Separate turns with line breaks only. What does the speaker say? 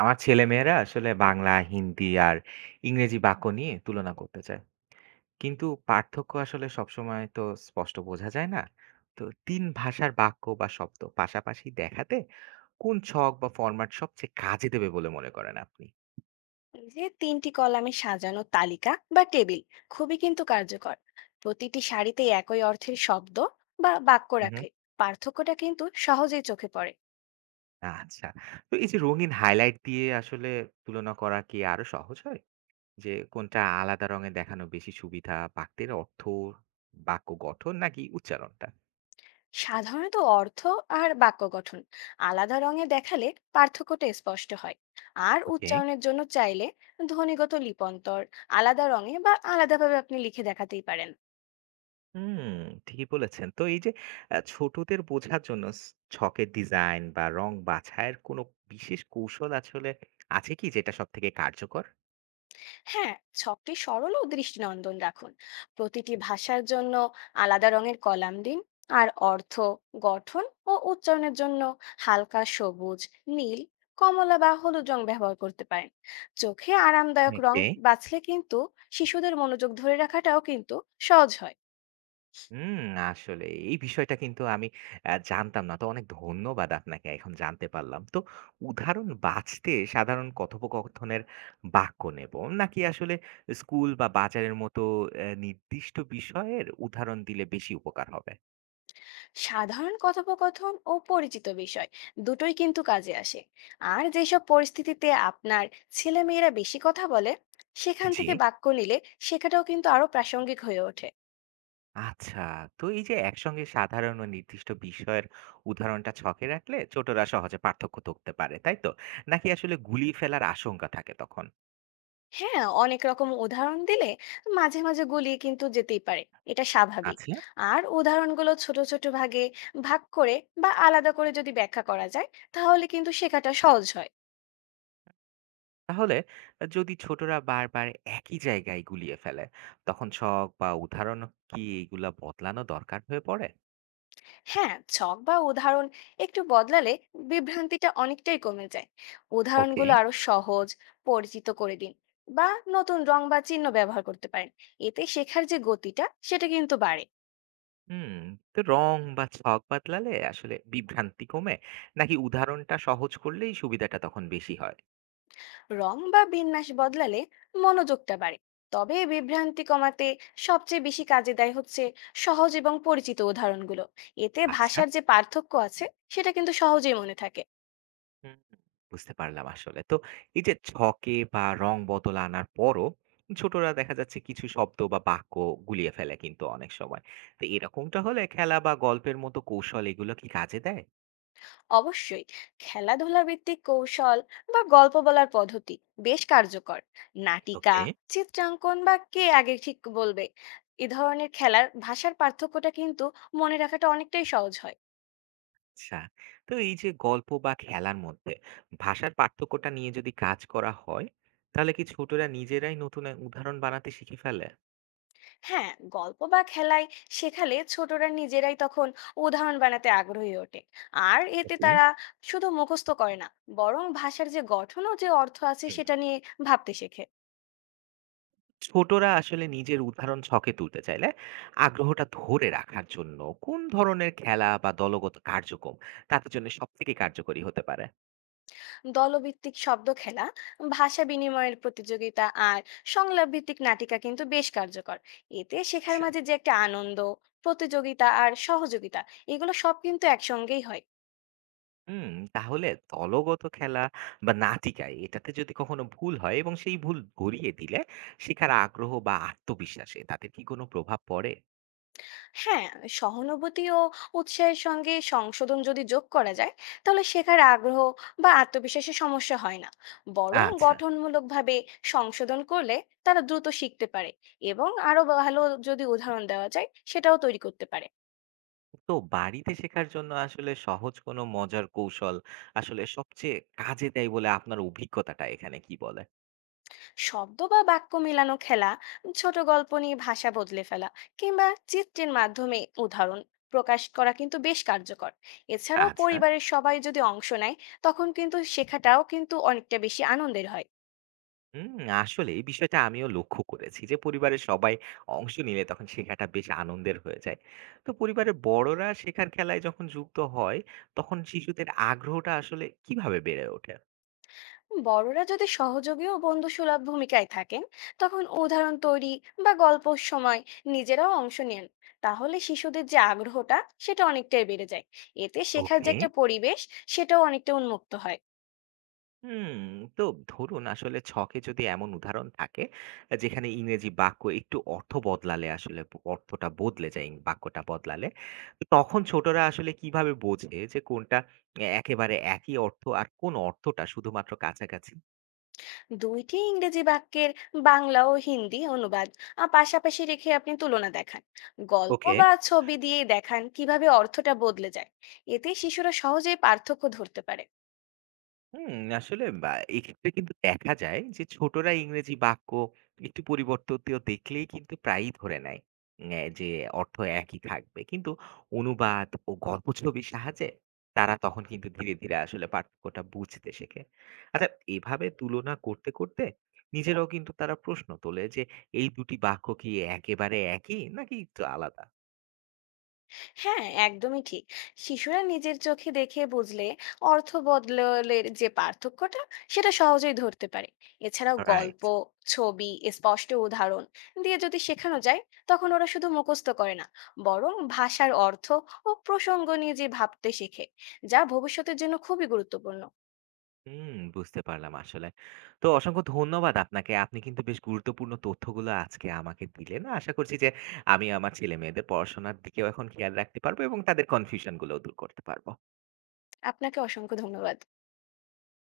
আমার ছেলেমেয়েরা আসলে বাংলা, হিন্দি আর ইংরেজি বাক্য নিয়ে তুলনা করতে চায়। কিন্তু পার্থক্য আসলে সবসময় তো স্পষ্ট বোঝা যায় না। তো ৩ ভাষার বাক্য বা শব্দ পাশাপাশি দেখাতে কোন ছক বা ফরম্যাট সবচেয়ে কাজে দেবে বলে মনে করেন আপনি?
এই যে তিনটি কলামে সাজানো তালিকা বা টেবিল খুবই কিন্তু কার্যকর। প্রতিটি সারিতে একই অর্থের শব্দ বা বাক্য
হুম, হুম।
রাখলে পার্থক্যটা কিন্তু সহজেই চোখে পড়ে।
আচ্ছা। তো এই যে রঙিন হাইলাইট দিয়ে আসলে তুলনা করা কি আরো সহজ হয়? যে কোনটা আলাদা রঙে দেখানো বেশি সুবিধা, বাক্যের অর্থ, বাক্য গঠন নাকি উচ্চারণটা?
সাধারণত অর্থ আর বাক্য গঠন আলাদা রঙে দেখালে পার্থক্যটা স্পষ্ট হয়। আর
ওকে।
উচ্চারণের জন্য চাইলে ধ্বনিগত লিপন্তর আলাদা রঙে বা আলাদাভাবে আপনি লিখে দেখাতেই পারেন।
হুম, ঠিকই বলেছেন। তো এই যে ছোটদের বোঝার জন্য ছকের ডিজাইন বা রং বাছাইয়ের কোনো বিশেষ কৌশল আসলে আছে কি যেটা সবথেকে কার্যকর?
হ্যাঁ, ছকটি সরল ও দৃষ্টিনন্দন রাখুন। প্রতিটি ভাষার জন্য আলাদা রঙের কলাম দিন। আর অর্থ, গঠন ও উচ্চারণের জন্য হালকা সবুজ, নীল, কমলা বা হলুদ রং ব্যবহার করতে পারেন। চোখে আরামদায়ক রং
ওকে।
বাছলে কিন্তু শিশুদের মনোযোগ ধরে রাখাটাও কিন্তু সহজ হয়।
হুম, আসলে এই বিষয়টা কিন্তু আমি জানতাম না। তো অনেক ধন্যবাদ আপনাকে। এখন জানতে পারলাম। তো উদাহরণ বাছতে সাধারণ কথোপকথনের বাক্য নেব নাকি আসলে স্কুল বা বাজারের মতো নির্দিষ্ট বিষয়ের উদাহরণ দিলে বেশি উপকার হবে?
সাধারণ কথোপকথন ও পরিচিত বিষয় দুটোই কিন্তু কাজে আসে। আর যেসব পরিস্থিতিতে আপনার ছেলেমেয়েরা বেশি কথা বলে সেখান
জি।
থেকে বাক্য নিলে শেখাটাও কিন্তু আরো প্রাসঙ্গিক হয়ে ওঠে।
আচ্ছা, তো এই যে একসঙ্গে সাধারণ ও নির্দিষ্ট বিষয়ের উদাহরণটা ছকে রাখলে ছোটরা সহজে পার্থক্য ধরতে পারে, তাই তো? নাকি আসলে গুলিয়ে ফেলার আশঙ্কা থাকে তখন?
হ্যাঁ, অনেক রকম উদাহরণ দিলে মাঝে মাঝে গুলিয়ে কিন্তু যেতেই পারে, এটা স্বাভাবিক।
আচ্ছা।
আর উদাহরণগুলো ছোট ছোট ভাগে ভাগ করে বা আলাদা করে যদি ব্যাখ্যা করা যায় তাহলে কিন্তু শেখাটা সহজ হয়।
তাহলে যদি ছোটরা বারবার একই জায়গায় গুলিয়ে ফেলে, তখন ছক বা উদাহরণ কি এইগুলা বদলানো দরকার হয়ে পড়ে?
হ্যাঁ, ছক বা উদাহরণ একটু বদলালে বিভ্রান্তিটা অনেকটাই কমে যায়।
ওকে।
উদাহরণগুলো আরো সহজ, পরিচিত করে দিন বা নতুন রং বা চিহ্ন ব্যবহার করতে পারেন। এতে শেখার যে গতিটা সেটা কিন্তু বাড়ে।
হুম। তো রং বা ছক বদলালে আসলে বিভ্রান্তি কমে নাকি উদাহরণটা সহজ করলেই সুবিধাটা তখন বেশি হয়?
রং বা বিন্যাস বদলালে মনোযোগটা বাড়ে, তবে বিভ্রান্তি কমাতে সবচেয়ে বেশি কাজে দেয় হচ্ছে সহজ এবং পরিচিত উদাহরণগুলো। এতে
আচ্ছা।
ভাষার যে পার্থক্য আছে সেটা কিন্তু সহজেই মনে থাকে।
হুম, বুঝতে পারলাম আসলে। তো এই যে ছকে বা রং বদল আনার পরও ছোটরা দেখা যাচ্ছে কিছু শব্দ বা বাক্য গুলিয়ে ফেলে কিন্তু অনেক সময়। তো এরকমটা হলে খেলা বা গল্পের মতো কৌশল এগুলো কি কাজে দেয়?
অবশ্যই, খেলাধুলা ভিত্তিক কৌশল বা গল্প বলার পদ্ধতি বেশ কার্যকর। নাটিকা,
ওকে।
চিত্রাঙ্কন বা কে আগে ঠিক বলবে, এ ধরনের খেলার ভাষার পার্থক্যটা কিন্তু মনে রাখাটা অনেকটাই সহজ হয়।
আচ্ছা। তো এই যে গল্প বা খেলার মধ্যে ভাষার পার্থক্যটা নিয়ে যদি কাজ করা হয়, তাহলে কি ছোটরা নিজেরাই নতুন উদাহরণ বানাতে শিখে ফেলে?
হ্যাঁ, গল্প বা খেলায় শেখালে ছোটরা নিজেরাই তখন উদাহরণ বানাতে আগ্রহী ওঠে। আর এতে
ওকে।
তারা শুধু মুখস্থ করে না, বরং ভাষার যে গঠন ও যে অর্থ আছে
হুম।
সেটা নিয়ে ভাবতে শেখে।
ছোটরা আসলে নিজের উদাহরণ ছকে তুলতে চাইলে আগ্রহটা ধরে রাখার জন্য কোন ধরনের খেলা বা দলগত কার্যক্রম তাদের জন্য সব থেকে কার্যকরী হতে পারে?
দলভিত্তিক শব্দ খেলা, ভাষা বিনিময়ের প্রতিযোগিতা আর সংলাপ ভিত্তিক নাটিকা কিন্তু বেশ কার্যকর। এতে শেখার
আচ্ছা।
মাঝে যে একটা আনন্দ, প্রতিযোগিতা আর সহযোগিতা, এগুলো সব কিন্তু একসঙ্গেই হয়।
হুম। তাহলে দলগত খেলা বা নাটিকায় এটাতে যদি কখনো ভুল হয় এবং সেই ভুল ধরিয়ে দিলে শেখার আগ্রহ বা আত্মবিশ্বাসে তাদের কি কোনো প্রভাব পড়ে?
হ্যাঁ, সহানুভূতি ও উৎসাহের সঙ্গে সংশোধন যদি যোগ করা যায় তাহলে শেখার আগ্রহ বা আত্মবিশ্বাসে সমস্যা হয় না। বরং
আচ্ছা।
গঠনমূলকভাবে সংশোধন করলে তারা দ্রুত শিখতে পারে এবং আরো ভালো যদি উদাহরণ দেওয়া যায় সেটাও তৈরি করতে পারে।
তো বাড়িতে শেখার জন্য আসলে সহজ কোনো মজার কৌশল আসলে সবচেয়ে কাজে দেয় বলে আপনার অভিজ্ঞতাটা এখানে কি বলে?
শব্দ বা বাক্য মেলানো খেলা, ছোট গল্প নিয়ে ভাষা বদলে ফেলা, কিংবা চিত্রের মাধ্যমে উদাহরণ প্রকাশ করা কিন্তু বেশ কার্যকর। এছাড়াও
আচ্ছা।
পরিবারের সবাই যদি অংশ নেয় তখন কিন্তু শেখাটাও কিন্তু অনেকটা বেশি আনন্দের হয়।
হুম, আসলে এই বিষয়টা আমিও লক্ষ্য করেছি যে পরিবারের সবাই অংশ নিলে তখন শেখাটা বেশ আনন্দের হয়ে যায়। তো পরিবারের বড়রা শেখার খেলায় যখন যুক্ত হয় তখন শিশুদের আগ্রহটা আসলে কিভাবে বেড়ে ওঠে?
বড়রা যদি সহযোগী ও বন্ধুসুলভ ভূমিকায় থাকেন, তখন উদাহরণ তৈরি বা গল্প সময় নিজেরাও অংশ নেন, তাহলে শিশুদের যে আগ্রহটা সেটা অনেকটাই বেড়ে যায়। এতে শেখার যে
ওকে।
একটা পরিবেশ সেটাও অনেকটা উন্মুক্ত হয়।
হুম। তো ধরুন আসলে ছকে যদি এমন উদাহরণ থাকে যেখানে ইংরেজি বাক্য একটু অর্থ বদলালে আসলে অর্থটা বদলে যায় বাক্যটা বদলালে। তো তখন ছোটরা আসলে কিভাবে বোঝে যে কোনটা একেবারে একই অর্থ আর কোন অর্থটা শুধুমাত্র কাছাকাছি?
দুইটি ইংরেজি বাক্যের বাংলা ও হিন্দি অনুবাদ পাশাপাশি রেখে আপনি তুলনা দেখান। গল্প
ওকে।
বা ছবি দিয়ে দেখান কিভাবে অর্থটা বদলে যায়। এতে শিশুরা সহজেই পার্থক্য ধরতে পারে।
হুম, আসলে বা এক্ষেত্রে কিন্তু দেখা যায় যে ছোটরা ইংরেজি বাক্য একটু পরিবর্তিত দেখলেই কিন্তু প্রায়ই ধরে নেয় যে অর্থ একই থাকবে, কিন্তু অনুবাদ ও গল্প ছবির সাহায্যে তারা তখন কিন্তু ধীরে ধীরে আসলে পার্থক্যটা বুঝতে শেখে। আচ্ছা। এভাবে তুলনা করতে করতে নিজেরাও কিন্তু তারা প্রশ্ন তোলে যে এই দুটি বাক্য কি একেবারে একই নাকি একটু আলাদা।
হ্যাঁ, একদমই ঠিক। শিশুরা নিজের চোখে দেখে বুঝলে অর্থ বদলের যে পার্থক্যটা সেটা সহজেই ধরতে পারে। এছাড়াও
রাইট।
গল্প, ছবি, স্পষ্ট উদাহরণ দিয়ে যদি শেখানো যায় তখন ওরা শুধু মুখস্থ করে না, বরং ভাষার অর্থ ও প্রসঙ্গ নিয়ে যে ভাবতে শেখে, যা ভবিষ্যতের জন্য খুবই গুরুত্বপূর্ণ।
হুম, বুঝতে পারলাম আসলে। তো অসংখ্য ধন্যবাদ আপনাকে। আপনি কিন্তু বেশ গুরুত্বপূর্ণ তথ্যগুলো আজকে আমাকে দিলেন। আশা করছি যে আমি আমার ছেলেমেয়েদের পড়াশোনার দিকেও এখন খেয়াল রাখতে পারবো এবং তাদের কনফিউশন গুলোও দূর করতে পারবো।
আপনাকে অসংখ্য ধন্যবাদ।